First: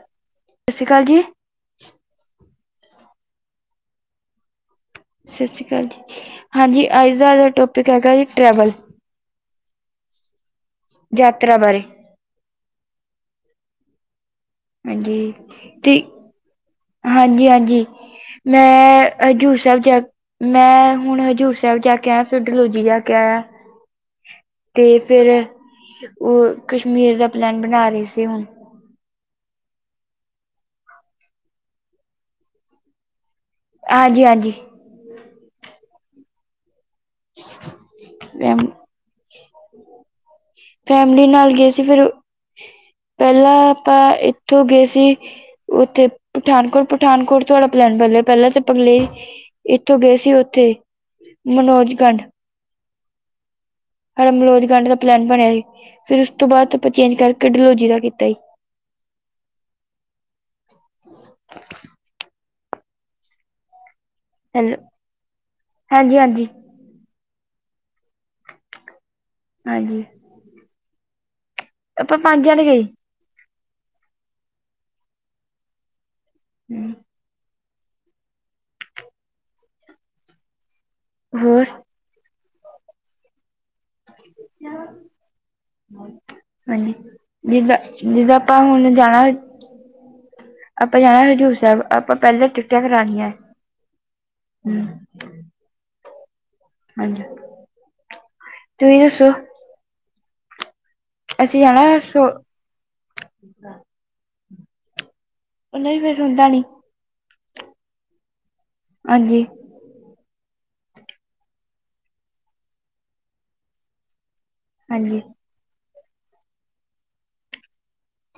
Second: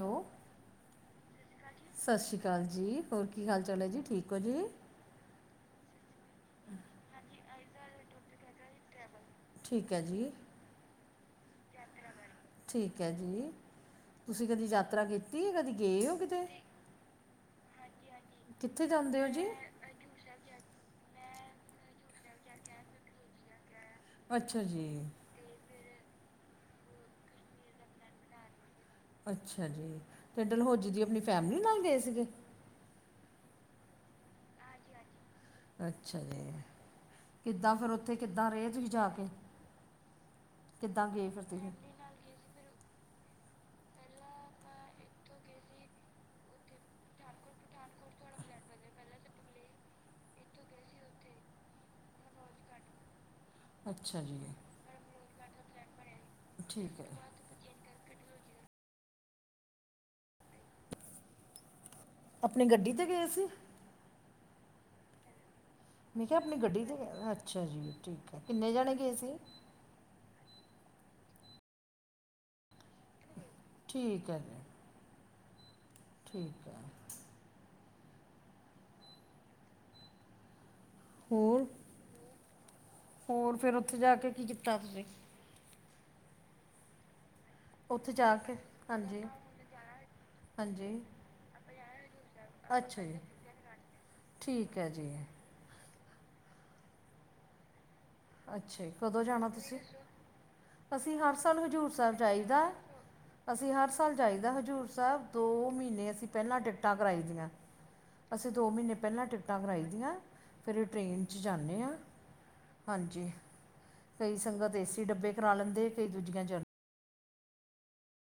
Hello. ਸਤਿ ਸ੍ਰੀ ਅਕਾਲ ਜੀ। ਸਤਿ ਸ਼੍ਰੀ ਅਕਾਲ ਜੀ ਹੋਰ ਕੀ ਹਾਲ ਚਾਲ ਹੈ ਜੀ ਠੀਕ ਹੋ ਜੀ। ਸਤਿ ਸ਼੍ਰੀ ਅਕਾਲ ਜੀ ਹਾਂਜੀ ਅੱਜ ਦਾ ਟੋਪਿਕ ਹੈਗਾ ਜੀ ਟਰੈਵਲ। ਠੀਕ ਹੈ ਜੀ। ਯਾਤਰਾ ਬਾਰੇ। ਠੀਕ ਹੈ ਜੀ, ਤੁਸੀਂ ਕਦੀ ਯਾਤਰਾ ਕੀਤੀ ਕਦੀ ਗਏ ਹੋ ਕਿਤੇ। ਹਾਂਜੀ ਹਾਂਜੀ ਕਿੱਥੇ ਮੈਂ ਜਾਂਦੇ ਹੋ ਜੀ ਹਜ਼ੂਰ ਸਾਹਿਬ ਜਾ ਮੈਂ ਹੁਣ ਹਜ਼ੂਰ ਸਾਹਿਬ ਜਾ ਕੇ ਆਇਆ ਫਿਰ ਡਲੋਜੀ ਜਾ ਕੇ ਆਇਆ। ਅੱਛਾ ਜੀ ਤੇ ਫਿਰ ਉਹ ਕਸ਼ਮੀਰ ਦਾ ਪਲੈਨ ਬਣਾ ਰਹੀ ਸੀ ਹੁਣ। ਅੱਛਾ ਜੀ ਡਲੋਜੀ ਆਪਣੀ ਫੈਮਿਲੀ ਨਾਲ ਗਏ ਸੀਗੇ। ਹਾਂਜੀ ਹਾਂਜੀ। ਅੱਛਾ ਜੀ। ਕਿੱਦਾਂ ਫਿਰ ਉੱਥੇ ਕਿੱਦਾਂ ਰਹੇ ਤੁਸੀਂ ਜਾ ਕੇ ਕਿੱਦਾਂ ਫੈਮਲੀ ਗਏ ਫਿਰ ਨਾਲ ਤੁਸੀਂ। ਸੀ ਫਿਰ ਪਹਿਲਾਂ ਆਪਾਂ ਇੱਥੋਂ ਗਏ ਸੀ। ਓ ਤੇ ਪਠਾਨਕੋਟ ਪਠਾਨਕੋਟ। ਤੁਹਾਡਾ ਪਲੈਨ ਬਦਲਿਆ ਪਹਿਲਾਂ ਤੇ ਪਲੇ ਇੱਥੋਂ ਗਏ ਸੀ ਉੱਥੇ ਮਨੋਜ ਗੰਡ। ਅੱਛਾ ਤੁਹਾਡਾ ਜੀ ਮਲੋਜ ਗੰਢ ਦਾ ਪਲੈਨ ਬਣਿਆ ਸੀ। ਫਿਰ ਉਸ ਤੋਂ ਬਾਅਦ ਆਪਾਂ ਠੀਕ ਚੇਂਜ ਹੈ ਕਰਕੇ ਡਲੋਜੀ ਦਾ ਕੀਤਾ। ਆਪਣੀ ਗੱਡੀ ਤੇ ਗਏ ਸੀ। [unintelligible] ਹਾਂਜੀ ਮੈਂ ਕਿਹਾ ਹਾਂਜੀ ਆਪਣੀ ਗੱਡੀ 'ਤੇ ਅੱਛਾ ਜੀ ਠੀਕ ਹੈ ਕਿੰਨੇ ਜਾਣੇ ਗਏ ਸੀ। ਹਾਂਜੀ। ਆਪਾਂ ਪੰਜ ਜਾਣੇ ਗਏ ਠੀਕ ਹੈ। ਠੀਕ ਹੈ। ਹੋਰ ਹੋਰ-ਹੋਰ ਫਿਰ ਉੱਥੇ ਜਾ ਕੇ ਕੀ ਕੀਤਾ ਤੁਸੀਂ। ਹਾਂਜੀ, ਉੱਥੇ ਜਾ ਜਿੱਦਾਂ-ਜਿੱਦਾਂ ਕੇ ਆਪਾਂ ਹੁਣ ਹਾਂਜੀ ਜਾਣਾ। ਆਪਾਂ ਹਾਂਜੀ ਜਾਣਾ ਹਜ਼ੂਰ ਸਾਹਿਬ, ਆਪਾਂ ਪਹਿਲਾਂ ਟਿਕਟਾਂ ਅੱਛਾ ਜੀ ਕਰਾਉਣੀਆਂ ਠੀਕ ਹੈ ਜੀ। ਹਾਂਜੀ। ਅੱਛਾ ਜੀ, ਤੁਸੀਂ ਕਦੋਂ ਦੱਸੋ ਜਾਣਾ ਤੁਸੀਂ। ਅਸੀਂ ਹਰ ਸਾਲ ਹਜ਼ੂਰ ਜਾਣਾ ਸਾਹਿਬ ਸੋ ਜਾਈਦਾ। ਅਸੀਂ ਹਰ ਸਾਲ ਜਾਈਦਾ ਹਜ਼ੂਰ ਸਾਹਿਬ। ਦੋ ਨਹੀਂ ਮਹੀਨੇ ਫਿਰ ਅਸੀਂ ਸੁਣਦਾ ਪਹਿਲਾਂ ਨੀ ਟਿਕਟਾਂ ਕਰਾਈ ਦੀਆਂ। ਅਸੀਂ ਦੋ ਮਹੀਨੇ ਪਹਿਲਾਂ ਹਾਂਜੀ ਟਿਕਟਾਂ ਕਰਾਈ ਦੀਆਂ ਫਿਰ ਅਸੀਂ ਟਰੇਨ 'ਚ ਜਾਂਦੇ ਹਾਂ। ਹਾਂਜੀ, ਕਈ ਸੰਗਤ ਏਸੀ ਹਾਂਜੀ ਡੱਬੇ ਕਰਾ ਲੈਂਦੇ। ਕਈ ਦੂਜੀਆਂ ਚ,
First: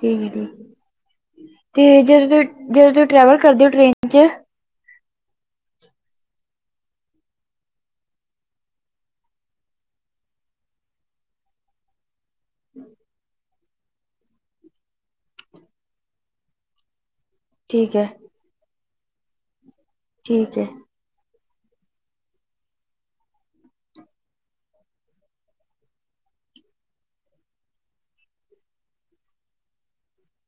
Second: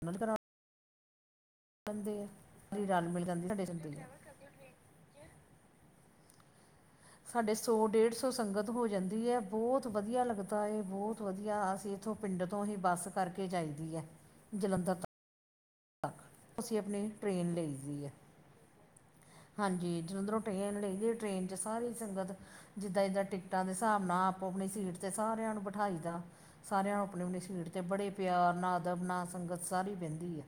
ਠੀਕ ਹੈ ਜੀ ਤੇ ਲੈਂਦੇ ਆ ਜਦੋਂ ਸਾਰੀ ਜਦੋਂ ਤੁਸੀਂ ਰਲ ਮਿਲ ਟਰੈਵਲ ਜਾਂਦੀ ਕਰਦੇ ਸਾਡੇ ਹੋ ਟ੍ਰੇਨ ਹੁੰਦੀ ਹੈ ਚ ਸਾਡੇ ਸੌ ਡੇਢ ਸੌ ਸੰਗਤ ਹੋ ਜਾਂਦੀ ਹੈ। ਬਹੁਤ ਵਧੀਆ ਲੱਗਦਾ ਬਹੁਤ ਵਧੀਆ ਅਸੀਂ ਉਹ ਪਿੰਡ ਤੋਂ ਹੀ ਬੱਸ ਕਰਕੇ ਜਾਈ ਦੀ ਹੈ ਜਲੰਧਰ ਤੱਕ। ਤੱਕ ਅਸੀਂ ਆਪਣੇ ਟ੍ਰਰੇਨ ਲੇਜੀ ਹੈ। ਹਾਂਜੀ, ਜਲੰਧਰ ਤੋਂ ਠੀਕ ਹੈ ਟ੍ਰੇਨ ਲਈ ਦੀ ਟ੍ਰੇਨ। ਸਾਰੀ ਸੰਗਤ ਜਿੱਦਾਂ-ਜਿੱਦਾਂ ਟਿਕਟਾਂ ਦੇ ਹਿਸਾਬ ਨਾਲ ਆਪੋ ਆਪਣੀ ਸੀਟ ਤੇ ਸਾਰਿਆਂ ਨੂੰ ਬਿਠਾਈ ਦਾ। ਸਾਰਿਆਂ ਨੂੰ ਆਪਣੀ-ਆਪਣੀ ਸੀਟ ਤੇ ਬੜੇ ਪਿਆਰ ਨਾ ਅਦਬ ਨਾ ਸੰਗਤ ਸਾਰੀ ਬਹਿੰਦੀ ਹੈ।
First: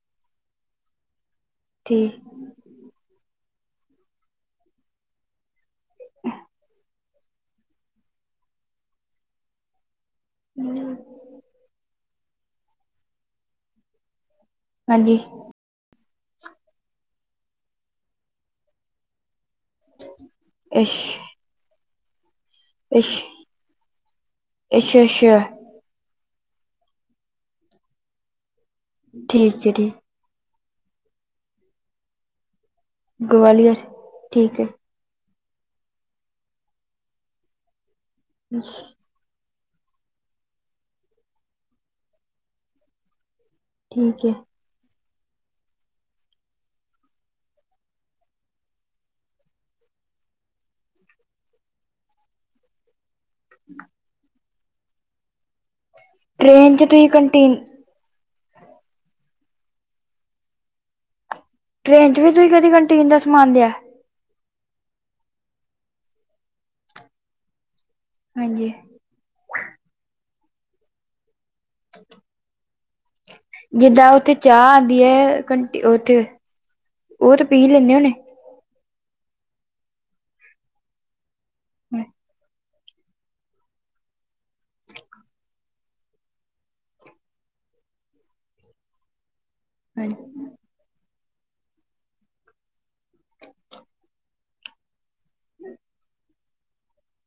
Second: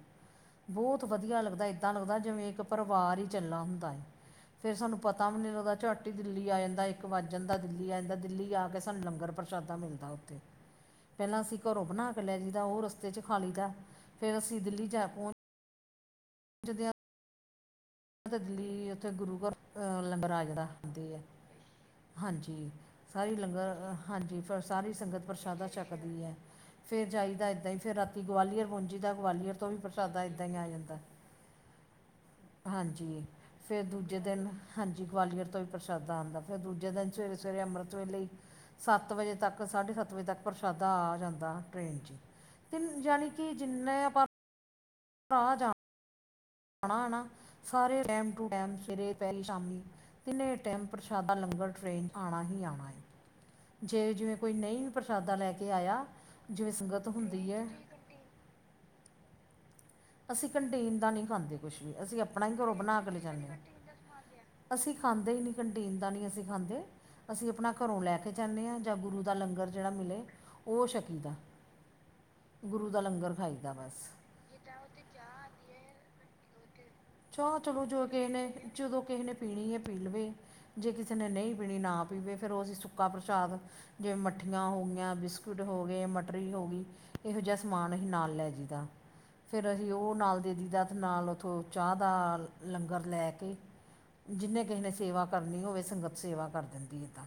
ਬਹੁਤ ਵਧੀਆ ਲੱਗਦਾ ਏਦਾਂ ਲੱਗਦਾ ਠੀਕ ਜਿਵੇਂ ਇੱਕ ਪਰਿਵਾਰ ਹੀ ਚੱਲਾ ਹੁੰਦਾ ਹੈ। ਫਿਰ ਸਾਨੂੰ ਪਤਾ ਵੀ ਨਹੀਂ ਲਗਦਾ ਝੱਟ ਦਿੱਲੀ ਆ ਜਾਂਦਾ। ਇੱਕ ਵੱਜ ਜਾਂਦਾ ਦਿੱਲੀ ਆ ਜਾਂਦਾ। ਦਿੱਲੀ ਆ ਕੇ ਸਾਨੂੰ ਲੰਗਰ ਪਰ ਪਰਸ਼ਾਦਾ ਮਿਲਦਾ ਉੱਥੇ। [unintelligible] ਪਹਿਲਾਂ ਅਸੀਂ ਘਰੋਂ ਬਣਾ ਕੇ ਲੈ ਜਈਦਾ। ਉਹ ਰਸਤੇ ਚ ਖਾਲੀ ਦਾ ਫਿਰ ਅਸੀਂ ਦਿੱਲੀ ਜਾ, ਹਾਂਜੀ ਪ ਪਹੁੰਚਦੇ ਦਿੱਲੀ ਉੱਥੇ ਗੁਰੂ ਘਰ ਤੋਂ ਲੰਗਰ ਆ ਜਾਂਦਾ ਇਸ਼ [unintelligible] ਹਾਂਜੀ, ਇਸ਼ ਸਾਰੀ ਲੰਗਰ ਹਾਂਜੀ ਸਾਰੀ ਅੱਛਾ ਸੰਗਤ ਅੱਛਾ ਪ੍ਰਸ਼ਾਦਾ ਛੱਕਦੀ ਹੈ। ਫਿਰ ਜਾਈਦਾ ਇੱਦਾਂ ਹੀ ਫਿਰ ਰਾਤੀ ਗਵਾਲੀਅਰ ਪਹੁੰਚੀਦਾ ਠੀਕ ਗਵਾਲੀਅਰ ਹੈ ਤੋਂ ਠੀਕ ਵੀ ਪ੍ਰਸ਼ਾਦਾ ਇੱਦਾਂ ਹੀ ਆ ਜਾਂਦਾ। ਹਾਂਜੀ ਗਵਾਲੀਅਰ ਫਿਰ ਦੂਜੇ ਦਿਨ ਠੀਕ ਹੈ ਹਾਂਜੀ ਗਵਾਲੀਅਰ ਤੋਂ ਵੀ ਪ੍ਰਸ਼ਾਦਾ ਆਉਂਦਾ ਪਿਆ ਦੂਜੇ ਦਿਨ ਸਵੇਰੇ ਸਵੇਰੇ ਅੰਮ੍ਰਿਤ ਵੇਲੇ ਸੱਤ ਵਜੇ ਤੱਕ ਸਾਢੇ ਸੱਤ ਵਜੇ ਤੱਕ ਪ੍ਰਸ਼ਾਦਾ ਆ ਜਾਂਦਾ ਟ੍ਰੇਨ ਚ, ਯਾਨੀ ਕਿ ਜਿੰਨੇ ਆਪਾਂ ਠੀਕ ਹੈ ਆਹ ਜਾ। ਨਾ ਨਾ ਸਾਰੇ ਟੈਮ ਟੂ ਟੈਮ ਸਵੇਰੇ, ਪਹਿਲੀ ਸ਼ਾਮੀ। ਤਿੰਨੇ ਟੈਮ ਪ੍ਰਸ਼ਾਦਾ ਲੰਗਰ ਚੋ ਆਣਾ ਹੀ ਆਣਾ ਜੇ ਜਿਵੇਂ ਕੋਈ ਨਹੀਂ ਪ੍ਰਸ਼ਾਦਾ ਲੈ ਕੇ ਆਇਆ। ਟ੍ਰੇਨ 'ਚ ਤੁਸੀਂ ਕੰਟੀਨ [unintelligible] ਅਸੀਂ ਕੰਟਿਨ ਦਾ ਨੀ, ਖਾਂਦੇ ਕੁਛ ਵੀ, ਟ੍ਰੇਨ 'ਚ ਅਸੀਂ ਆਪਣਾ ਤੁਸੀਂ ਹੀ ਕਦੀ ਘਰੋਂ ਬਣਾ ਕੰਟੀਨ ਕੇ ਲੈ ਦਾ ਜਾਂਦੇ ਸਮਾਨ ਹਾਂ। ਲਿਆ ਅਸੀਂ ਖਾਂਦੇ ਹੀ ਨਹੀਂ ਕੰਟੀਨ ਦਾ ਨਹੀਂ, ਅਸੀਂ ਖਾਂਦੇ ਅਸੀਂ ਆਪਣਾ ਘਰੋਂ ਲੈ ਕੇ, ਲੈਕੇ ਜਾਂਦੇ ਹਾਂਜੀ ਹਾਂ ਜਾਂ ਗੁਰੂ ਦਾ ਲੰਗਰ ਜਿਹੜਾ ਮਿਲੇ ਉਹ ਸ਼ਕੀ ਦਾ। ਗੁਰੂ ਦਾ ਲੰਗਰ ਖਾਈਦਾ ਬਸ ਜਿੱਦਾਂ ਉੱਥੇ ਚਾਹ ਆਉਂਦੀ ਹੈ। ਘਟੀ ਉੱਥੇ [unintelligible] ਉਹ ਤਾਂ ਪੀ ਲੈਂਦੇ ਹੋਣੇ ਚਲੋ ਕਿਸੇ ਨੇ ਪੀਣੀ ਹੈ ਪੀ ਲਵੇ ਜੇ ਕਿਸੇ ਨੇ ਨਹੀਂ ਪੀਣੀ ਨਾ ਹਾਂ, ਪੀਵੇ, ਫਿਰ ਉਹ ਅਸੀਂ ਸੁ ਸੁੱਕਾ ਪ੍ਰਸ਼ਾਦ, ਜਿਵੇਂ ਮੱਠੀਆਂ ਹੋ ਗਈਆਂ। ਬਿਸਕੁਟ ਹੋ ਗਏ, ਮਟਰੀ ਹੋ ਗਈ। ਇਹੋ ਜਿਹਾ ਸਮਾਨ ਅਸੀਂ ਨਾਲ ਲੈ ਜਦਾ ਫੇਰ ਅਸੀਂ ਉਹ ਹਾਂਜੀ ਨਾਲ ਦੇ ਦੇਈ ਦਾ ਤੇ ਨਾਲ ਉੱਥੋਂ, ਚਾਹ ਦਾ ਲੰਗਰ ਲੈ, ਕੇ ਜਿੰਨੇ ਕਿਸੇ ਨੇ ਸੇਵਾ ਕਰਨੀ ਹੋਵੇ, ਸੰਗਤ ਸੇਵਾ ਕਰ ਦਿੰਦੀ ਹੈ। ਤਾਂ,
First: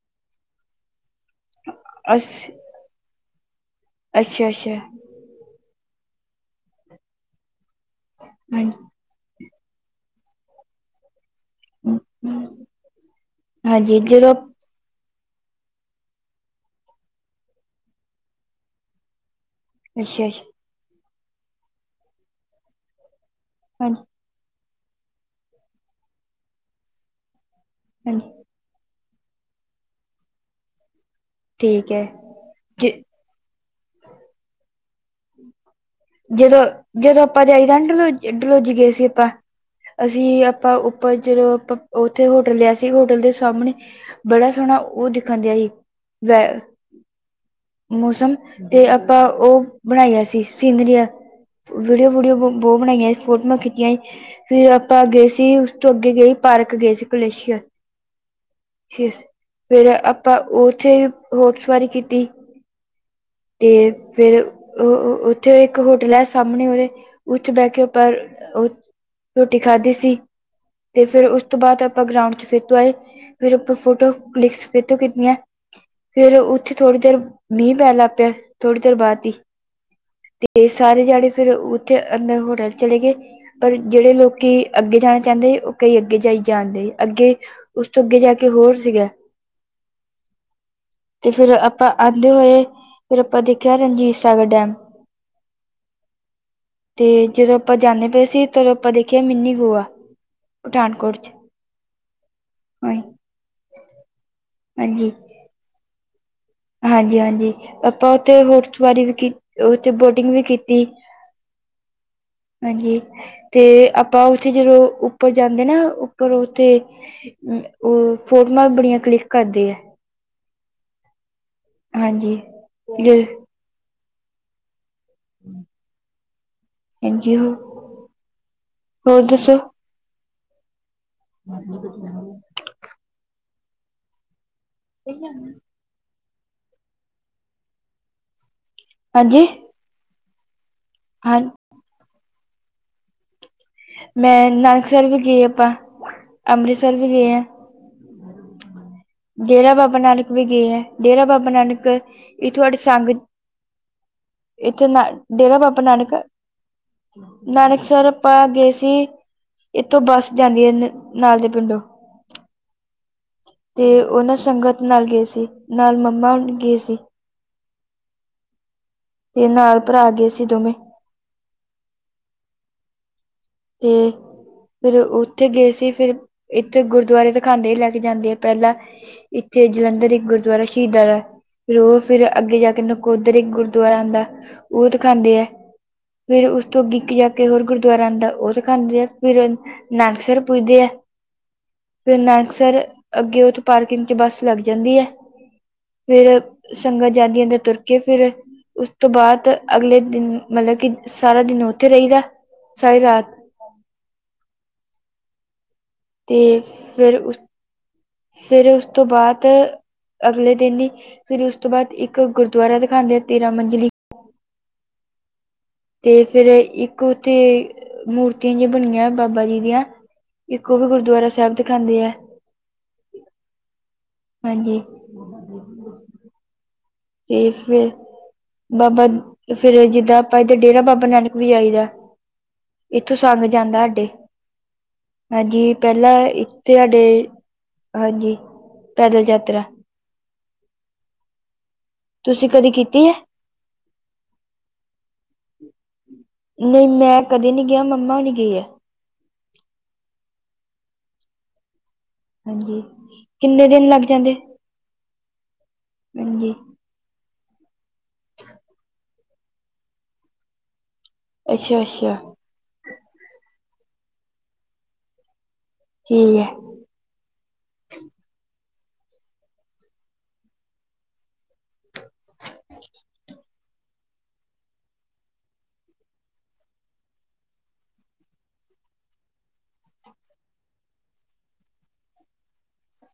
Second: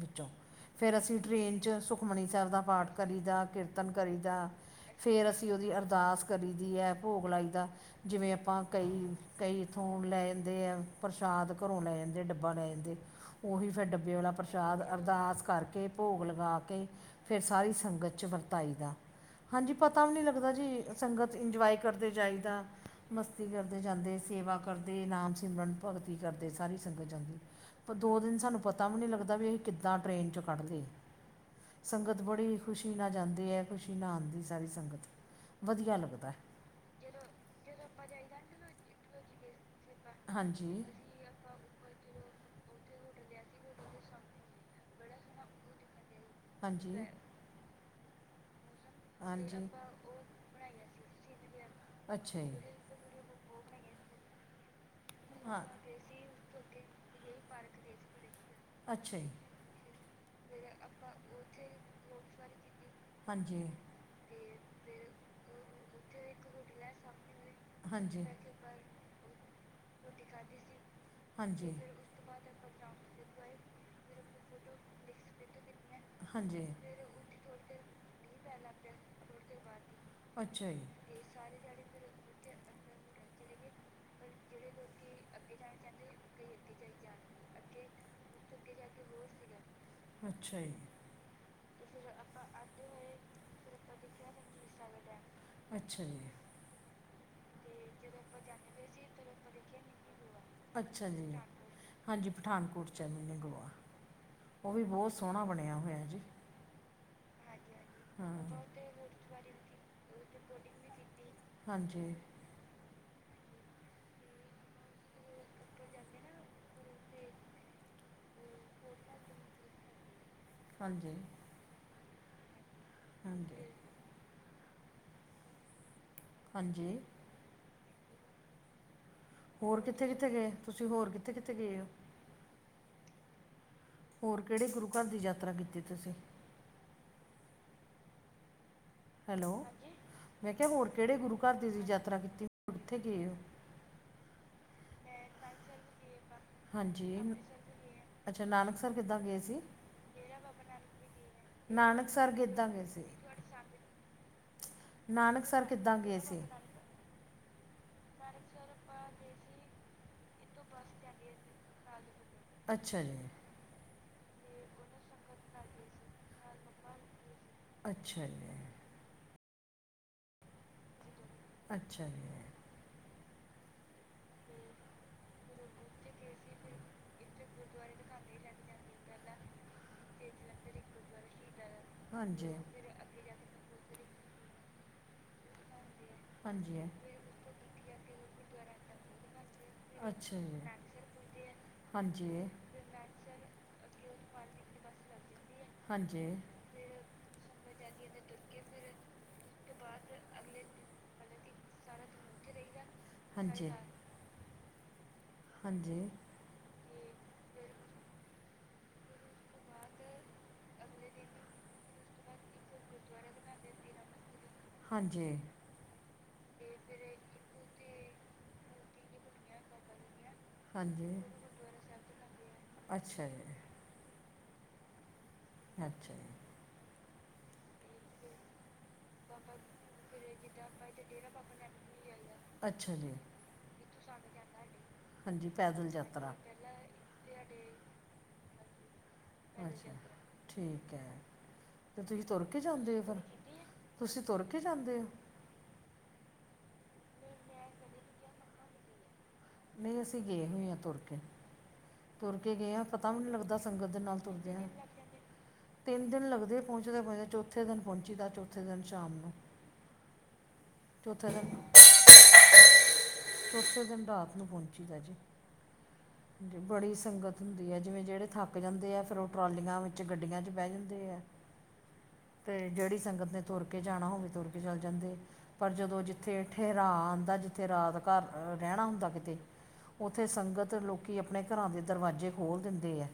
ਵਿੱਚੋਂ ਫਿਰ ਅਸੀਂ ਟਰੇਨ 'ਚ ਸੁਖਮਨੀ ਅਸ ਸਾਹਿਬ ਦਾ ਪਾਠ ਕਰੀਦਾ, ਕੀਰਤਨ ਅੱਛਾ ਕਰੀਦਾ, ਅੱਛਾ ਫਿਰ ਅਸੀਂ ਉਹਦੀ ਅਰਦਾਸ ਕਰੀ ਦੀ ਹੈ। ਭੋਗ ਲਾਈ ਦਾ, ਜਿਵੇਂ ਆਪਾਂ ਹਾਂਜੀ ਕਈ [unintelligible] ਲੈ ਜਾਂਦੇ ਆ, ਪ੍ਰਸ਼ਾਦ ਘਰੋਂ ਲੈ ਹਮ, ਜਾਂਦੇ ਹਮ, ਡੱਬਾ ਲੈ ਜਾਂਦੇ, ਉਹੀ ਫਿਰ ਹਾਂਜੀ ਡੱਬੇ ਵਾਲਾ ਜਦੋਂ ਪ੍ਰਸਾਦ ਪ੍ਰਸਾਦ ਅਰਦਾਸ ਕਰਕੇ ਭੋਗ ਲਗਾ, ਕੇ ਫਿਰ ਸਾਰੀ ਸੰਗਤ 'ਚ ਵਰਤਾਈ ਦਾ। ਹਾਂਜੀ, ਪਤਾ ਵੀ ਨਹੀਂ ਅੱਛਾ ਅੱਛਾ ਲੱਗਦਾ, ਜੀ ਸੰਗਤ ਇੰਜੋਏ ਕਰਦੇ ਜਾਈਦਾ। ਭਰਤੀ ਕਰਦੇ ਹਾਂਜੀ ਜਾਂਦੇ, ਸੇਵਾ ਕਰਦੇ, ਨਾਮ ਸਿਮਰਨ, ਭਗਤੀ ਕਰਦੇ ਸਾਰੀ ਸੰਗਤ ਜਾਂਦੀ। ਉਹ ਦੋ ਹਾਂਜੀ ਦਿਨ ਸਾਨੂੰ ਪਤਾ ਵੀ ਨਹੀਂ ਲੱਗਦਾ ਵੀ ਅਸੀਂ ਕਿੱਦਾਂ ਟਰੇਨ 'ਚੋਂ ਕੱਢਦੇ ਹਾ। ਠੀਕ ਹੈ ਸੰਗਤ ਬੜੀ ਜ ਖ਼ੁਸ਼ੀ ਨਾਲ ਜਾਂਦੀ ਹੈ। ਖ਼ੁਸ਼ੀ ਨਾ ਆਉਂਦੀ, ਸਾਰੀ ਸੰਗਤ ਵਧੀਆ ਲੱਗਦਾ। ਜਦੋਂ, ਜਦੋਂ ਆਪਾਂ ਜਾਈਦਾ ਡੋ ਡਲੋਜੀ ਗਏ ਸੀ। ਆਪਾਂ ਅਸੀਂ ਹਾਂਜੀ ਆਪਾਂ ਪਰ ਜਦੋਂ ਆਪਾਂ, ਉੱਥੇ ਹੋਟਲ ਲਿਆ ਸੀ। ਹੋਟਲ ਦੇ ਸਾਹਮਣੇ ਬੜਾ ਸੀ [unintelligible] ਹਾਂਜੀ, ਮੌਸਮ ਤੇ ਆਪਾਂ, ਉਹ ਹਾਂਜੀ। ਬਣਾਈਆ ਸੀ। ਸੀਨਰੀਆਂ ਵੀਡੀਓ ਵਡੀਓ ਅੱਛਾ ਜੀ। ਬਹੁਤ ਬਣਾਈਆਂ। ਫੋਟੋਆਂ ਖਿੱਚੀਆਂ ਸੀ। ਫਿਰ, ਆਪਾਂ ਅੱਗੇ ਹਾਂ। ਇਸ ਤੋਂ ਅੱਗੇ ਗਏ, ਪਾਰਕ ਗਏ ਸੀ ਅੱਛਾ [unintelligible] ਜੀ, ਫਿਰ, ਆਪਾਂ ਉੱਥੇ ਘੋਰ ਸਵਾਰੀ ਕੀਤੀ। ਹਾਂਜੀ। ਤੇ ਫਿਰ, ਉੱਥੇ ਇੱਕ ਹੋਟਲ ਹੈ। ਸਾਹਮਣੇ, ਉਹਦੇ ਉੱਥੇ ਬਹਿ ਕੇ ਉਪਰ ਹਾਂਜੀ। ਉਹ ਰੋਟੀ ਖਾਧੀ ਸੀ। ਤੇ ਫਿਰ, ਉਸ ਤੋਂ ਬਾਅਦ ਆਪਾਂ ਗਰਾਊਂਡ ਚ ਫਿਰ ਤੋਂ ਆਏ, ਫਿਰ ਆਪਾਂ ਫੋਟੋ ਕਲਿਕਸ ਫਿਰ ਤੋਂ ਕੀਤੀਆਂ। ਫਿਰ ਹਾਂਜੀ। ਉੱਥੇ ਥੋੜੀ ਦੇਰ ਬਾਹਦ, ਮੀਂਹ ਪੈਣ ਲੱਗ ਪਿਆ, ਥੋੜ੍ਹੀ ਦੇਰ ਬਾਅਦ ਹੀ, ਹੀ। ਤੇ ਅੱਛਾ ਜੀ, ਸਾਰੇ ਜਾਣੇ, ਫਿਰ ਉੱਥੇ ਅੰਦਰ ਹੋਟਲ ਚਲੇ ਗਏ। ਪਰ ਜਿਹੜੇ ਲੋਕੀ ਅੱਗੇ ਜਾਣਾ ਚਾਹੁੰਦੇ। ਉਹ, ਕਈ ਅੱਗੇ ਜਾਈ ਜਾਂਦੇ ਅੱਗੇ ਉਸ, ਤੋਂ ਅੱਗੇ ਜਾ ਕੇ ਹੋਰ ਸੀਗਾ। ਅੱਛਾ ਜੀ, ਤੇ ਫਿਰ ਆਪਾਂ ਆਉਂਦੇ ਫਿਰ ਆਪਾਂ ਦੇਖਿਆ, ਰਣਜੀਤ ਸਾਗਰ ਡੈਮ ਅੱਛਾ ਜੀ ਤੇ ਜਦੋਂ ਆਪਾਂ ਜਾਂਦੇ ਪਏ ਸੀ। ਤਦੋਂ ਆਪਾਂ ਦੇਖਿਆ, ਮਿੰਨੀ ਗੋਆ ਅੱਛਾ ਪਠਾਨਕੋਟ, ਜੀ ਚ ਹਾਂਜੀ, ਪਠਾਨਕੋਟ ਹਾਂ ਚ ਹੈ ਮਿਨੀ ਗੋਆ, ਉਹ ਵੀ ਬਹੁਤ ਹਾਂਜੀ ਸੋਹਣਾ ਬਣਿਆ ਹੋਇਆ ਜੀ। ਹਾਂਜੀ-ਹਾਂਜੀ ਆਪਾਂ ਹਾਂ ਉੱਥੇ ਹੋਰ ਸਵਾਰੀ ਵੀ, ਉੱਥੇ ਬੋਟਿੰਗ ਵੀ ਕੀਤੀ, ਹਾਂਜੀ ਹਾਂਜੀ, ਤੇ ਆਪਾਂ ਉੱਥੇ ਜਦੋਂ ਉੱਪਰ ਜਾਂਦੇ ਨਾ ਉੱਪਰ ਉੱਥੇ ਓ, ਫੋਟੋਆਂ ਬੜੀਆਂ ਕਲਿੱਕ ਕਰਦੇ ਆ। ਹਾਂਜੀ। ਹਾਂਜੀ, ਜ ਅਤੇ ਹਾਂਜੀ। ਹਾਂਜੀ, ਹੋਰ ਦੱਸੋ? ਹੋਰ, ਕਿੱਥੇ-ਕਿੱਥੇ ਗਏ, ਤੁਸੀਂ ਹੋਰ ਕਿ ਹਾਂਜੀ। ਹੋਰ ਕੇੜੇ ਗੁਰੂ ਘਰ ਦੀ ਯਾਤਰਾ ਕੀਤੀ, ਤੁਸੀਂ ਹਾਂਜੀ ਹੈਲੋ, ਮੈਂ ਕਿਆ ਹੋਰ ਕੇੜੇ ਗੁਰੂ ਹਾਂ ਘਰ ਦੀ ਯਾਤਰਾ ਕੀਤੀ, ਕਿੱਥੇ ਗੇ ਓ ਮੈਂ ਨਾਨਕਸਰ ਵੀ ਗੇ ਆਪਾਂ, ਅੰਮ੍ਰਿਤਸਰ ਵੀ ਹਾਂਜੀ ਗੇ ਆ ਅੱਛਾ ਨਾਨਕਸਰ ਕਿੱਦਾਂ ਗਏ ਸੀ ਡੇਰਾ ਬਾਬਾ ਨਾਨਕ ਵੀ ਗੇ ਆ, ਡੇਰਾ ਬਾਬਾ ਨਾਨਕ ਨਾਨਕਸਰ ਕਿੱਦਾਂ ਇਥੋਂਡੇ ਗਏ ਸੀ? ਸੰਗ ਇੱਥੇ ਨਾ, ਡੇਰਾ ਨਾਨਕਸਰ ਬਾਬਾ ਕਿੱਦਾਂ ਨਾਨਕ ਗਏ ਸੀ? ਨਾਨਕਸਰ ਆਪਾ ਗੇ ਸੀ, ਇੱਥੋਂ ਬੱਸ ਜਾਂਦੀ ਐ ਨ-ਨਾਲ ਦੇ ਪਿੰਡੋਂ ਅੱਛਾ ਜੀ। ਤੇ ਓਹਨਾਂ ਸੰਗਤ ਨਾਲ ਗੇ ਸੀ, ਨਾਲ ਮੰਮਾ ਹੁਣੀ ਗੇ ਸੀ। ਅੱਛਾ ਜੀ। ਤੇ ਨਾਲ ਭਰਾ ਗਏ ਸੀ ਦੋਵੇਂ। ਅੱਛਾ ਜੀ। ਤੇ ਫੇਰ ਓਥੇ ਗਏ ਸੀ। ਫੇਰ ਇੱਥੇ ਗੁਰਦੁਆਰੇ ਦਿਖਾਦੇ ਹੀ ਲੈ ਕੇ ਜਾਂਦੇ ਆ ਪੈਲਾਂ। ਏਥੇ ਜਲੰਧਰ ਇੱਕ ਗੁਰਦੁਆਰਾ ਸ਼ਹੀਦਾਂ ਦਾ ਫੇਰ ਓ ਫੇਰ ਹਾਂਜੀ। ਅੱਗੇ ਜਾ ਕੇ ਨਕੋ- ਨਕੋਦਰ ਇੱਕ ਗੁਰਦੁਆਰਾ ਆਂਦਾ ਓ ਦਿਖਾਂਦੇ ਐ, ਫੇਰ ਓਸ ਤੋਂ ਹਾਂਜੀ। ਅੱਗੇ ਇੱਕ ਜਾ ਹੋਰ ਗੁਰਦੁਆਰਾ ਆਦਾ ਓ ਦਿਖਾਂਦੇ ਆ ਫੇਰ ਅੱਛਾ ਨਾਨਕਸਰ ਜੀ। ਪੁੱਜਦੇ ਐ। ਫੇਰ ਹਾਂਜੀ, ਨਾਨਕਸਰ ਅੱਗੇ ਓਥੋਂ ਪਾਰਕਿੰਗ ਚ ਬੱਸ ਲੱਗ ਜਾਂਦੀ ਐ। ਹਾਂਜੀ। ਫੇਰ ਸੰਗਤ ਜਾਂਦੀਆਂ ਦੇ ਤੁਰ ਕੇ ਫੇਰ ਓਸ ਤੋਂ ਬਾਦ ਅਗਲੇ ਦਿਨ ਮਤਲਬ ਕਿ ਸਾਰਾ ਦਿਨ ਓਥੇ ਰਈਦਾ, ਸਾਰੀ ਰਾਤ। ਹਾਂਜੀ। ਹਾਂਜੀ। ਤੇ ਫੇਰ ਓਸ ਫੇਰ ਓਸ ਤੋਂ ਬਾਦ ਅਗਲੇ ਦਿਨ ਈ ਫੇਰ ਓਸ ਤੋਂ ਬਾਦ ਇੱਕ ਗੁਰਦੁਆਰਾ ਦਿਖਾਦੇ ਆ ਤੇਰਾਂ ਮੰਜਲੀ। ਹਾਂਜੀ। ਤੇ ਫੇਰ ਇੱਕ ਓਥੇ ਮੂਰਤੀਆਂ ਜੀਆਂ ਬਣੀਆਂ ਬਾਬਾ ਜੀ ਦੀਆਂ। ਇੱਕ ਓ ਵੀ ਹਾਂਜੀ। ਗੁਰਦੁਆਰਾ ਸੈਬ ਦਿਖਾਂਦੇ ਐ। ਅੱਛਾ ਜੀ। ਹਾਂਜੀ। [inaudible] ਤੇ ਫੇਰ ਬਾਬਾ ਫੇਰ ਜਿੱਦਾਂ ਆਪਾਂ ਏਦਰ ਡੇਰਾ ਬਾਬਾ ਨਾਨਕ ਵੀ ਜਾਈ ਦਾ। ਅੱਛਾ ਜੀ। ਇੱਥੋਂ ਸੰਗ ਜਾਂਦਾ ਸਾਡੇ, ਹਾਂਜੀ ਪੈਦਲ ਪੈਲਾਂ ਯਾਤਰਾ ਤੇ ਸਾਡੇ ਹਾਂਜੀ ਪੈਦਲ ਯਾਤਰਾ। ਠੀਕ ਐ ਤੇ ਤੁਸੀਂ ਤੁਰ ਕੇ ਕਦੀ ਜਾਂਦੇ ਓ ਕੀਤੀ ਹੈ ਫਿਰ? ਤੁਸੀਂ ਤੁਰ ਕੇ ਜਾਂਦੇ ਹੋ? ਨਹੀਂ ਮੈਂ ਕਦੇ ਨਹੀਂ ਗਿਆ, ਮੰਮਾ ਨੀ ਗਈ ਹੈ। ਨਹੀਂ, ਅਸੀਂ ਗਏ ਹੋਏ ਹਾਂ ਤੁਰ ਕੇ। ਤੁਰ ਕੇ ਗਏ ਹਾਂਜੀ ਹਾਂ, ਪਤਾ ਵੀ ਨਹੀਂ ਲੱਗਦਾ ਕਿੰਨੇ ਦਿਨ ਸੰਗਤ ਦੇ ਲੱਗ ਨਾਲ ਜਾਂਦੇ ਤੁਰਦੇ ਹੈ। ਤਿੰਨ ਦਿਨ ਹਾਂਜੀ ਲੱਗਦੇ ਪਹੁੰਚਦੇ-ਪਹਚਦੇ, ਚੌਥੇ ਦਿਨ ਪਹੁੰਚੀ ਤਾਂ, ਚੌਥੇ ਦਿਨ ਸ਼ਾਮ ਨੂੰ ਚੌਥਾ ਦਿਨ ਅੱਛਾ ਅੱਛਾ ਚੌਥੇ ਦਿਨ, ਰਾਤ ਨੂੰ ਪਹੁੰਚੀ ਦਾ ਜੀ। ਠੀਕ ਹੈ ਜੀ ਬੜੀ ਸੰਗਤ ਹੁੰਦੀ ਹੈ ਜਿਵੇਂ ਜਿਹੜੇ ਥੱਕ ਜਾਂਦੇ ਆ, ਫੇਿਰ ਉਹ ਟਰਾਲੀਆਂ ਵਿੱਚ, ਗੱਡੀਆਂ 'ਚ ਬਹਿ ਜਾਂਦੇ ਹੈ। ਤੇ ਜਿਹੜੀ ਸੰਗਤ ਨੇ ਤੁਰ ਕੇ ਜਾਣਾ, ਉਹਵੇ ਤੁਰ ਕੇ ਚੱਲ ਜਾਂਦੇ। ਪਰ ਜਦੋਂ ਜਿੱਥੇਠੇਰਾ ਆਉਂਦਾ, ਜਿੱਥੇ ਰਾਤ ਘਰ ਰਹਿਣਾ ਹੁੰਦਾ ਕਿਤੇ ਉੱਥੇ ਸੰਗਤ ਲੋਕ ਕਿ, ਆਪਣੇ ਘਰਾਂ ਦੇ ਦਰਵਾਜ਼ੇ ਖੋਲ੍ਹ ਦਿੰਦੇ ਹੈ।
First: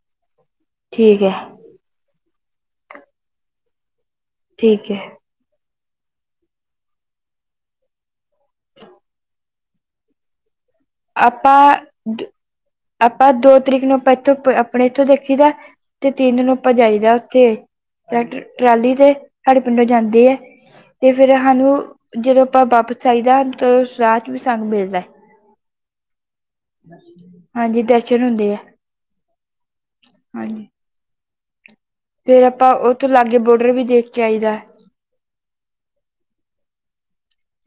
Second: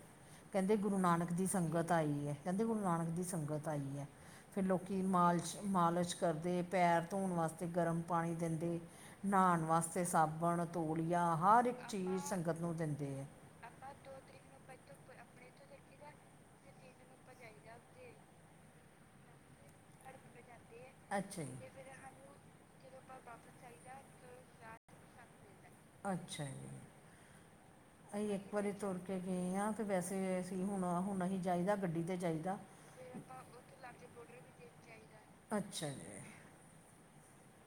ਕਹਿੰਦੇ ਗੁਰੂ ਠੀਕ ਹੈ ਨਾਨਕ ਦੀ ਸੰਗਤ ਆਈ ਹੈ। ਕਹਿੰਦੇ, ਗੁਰੂ ਨਾਨਕ ਦੀ ਸੰਗਤ ਆਈ ਹੈ। ਫਿਰ ਲੋਕ ਠੀਕ ਹੈ ਮਾਲ 'ਚ ਮਾਲਸ਼ ਕਰਦੇ, ਪੈਰ ਧੋਣ ਵਾਸਤੇ ਗਰਮ ਪਾਣੀ ਦਿੰਦੇ। ਨਹਾਣ ਵਾਸਤੇ ਸਾਬਣ, ਤੋਲੀਆ, ਹਰ ਇੱਕ ਚੀਜ਼ ਸੰਗਤ ਨੂੰ ਦਿੰਦੇ ਹੈ ਅਪਦ ਦੋ ਤਰੀਕ ਨੂੰ ਆਪਾਂ ਇੱਥੋਂ, ਆਪਣੇ ਇੱਥੋਂ ਦੇਖੀ ਦਾ, ਤੇ ਤਿੰਨ ਦਿ ਨੂੰ ਆਪਾਂ ਜਾਈਦਾ ਉੱਥੇ। ਟੈਕਟਰ-ਟਰਾਲੀ ਤੇ, ਸਾਡੇ ਪਿੰਡੋਂ ਜਾਂਦੇ ਹੈ। ਤੇ ਫੇਰ ਅੱਛਾ ਜੀ। ਸਾਨੂੰ, ਜਦੋਂ ਆਪਾਂ ਵਾਪਸ ਆਈਦਾ ਰਾਹ 'ਚ ਵੀ ਪ੍ਰਸਾਦ ਮਿਲਦਾ। ਅੱਛਾ ਜੀ। ਹਾਂਜੀ। ਦਰਸ਼ਨ ਅਸੀਂ ਇਕ ਹੁੰਦੇ ਆ ਵਾਰੀ ਤੁਰ ਕੇ ਗਏ ਹਾਂ, ਤੇ ਵੈਸੇ ਅਸੀ ਹਾਂਜੀ ਹੁਣ-ਹੁਣ ਅਸੀ ਜਾਈਦਾ ਗੱਡੀ ਤੇ ਫੇਰ ਜਾਹੀਦਾ, ਆਪਾਂ ਉੱਥੋਂ ਲਾਗੇ ਬੋਡਰ ਵੀ ਦੇਖ ਕੇ ਆਈਦਾ ਅਛਾ ਜੀ।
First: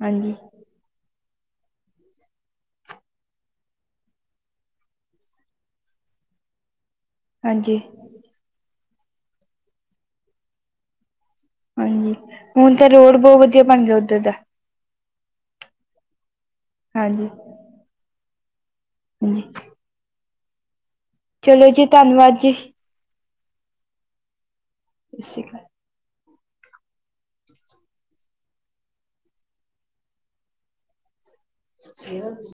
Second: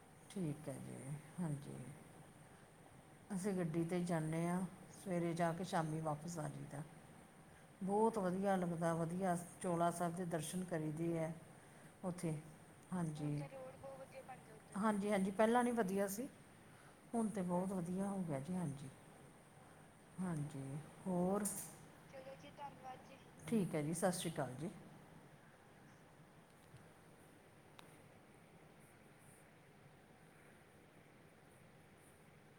ਹਾਂਜੀ- ਠੀਕ ਹੈ ਜੀ, ਹਾਂਜੀ। ਅਸੀ ਗੱਡੀ 'ਤੇ ਜਾਦੇ ਹਾਂ। ਸਵੇਰੇ ਜਾ ਕੇ, ਸ਼ਾਮੀ ਵਾਪਸ ਆ ਜਈਦਾ। ਹਾਂਜੀ ਬਹੁਤ ਵਧੀਆ ਲਗਦਾ, ਵਧੀਆ ਚੋਲਾ ਸਾਹਿਬ ਦੇ ਦਰਸ਼ਨ ਕਰੀਦੇ ਹੈ। ਹਾਂਜੀ, ਹੁਣ ਤਾਂ ਰੋਡ ਬਹੁਤ ਹਾਂਜੀ। ਵਧੀਆ ਬਣ ਗਿਆ ਉਧਰ ਦਾ। ਹਾਂਜੀ- ਹਾਂਜੀ, ਪਹਿਲਾ ਨਹੀ ਵਧੀਆ ਸੀ। ਹਾਂਜੀ ਹੁਣ ਤਾਂ ਬਹੁਤ ਵਧੀਆ ਹੋ ਗਿਆ ਜੀ, ਹਾਂਜੀ। [unintelligible] ਹਾਂਜੀ ਹੋਰ, ਚਲੋ ਜੀ ਧੰਨਵਾਦ ਜੀ ਸਤਿ ਧੰਵਾਦ ਠੀਕ ਹੈ ਜੀ, ਸਤਿ ਸ਼੍ਰੀ ਅਕਾਲ ਜੀ। ਠੀਕ ਹੈ। ਕਿ [unintelligible]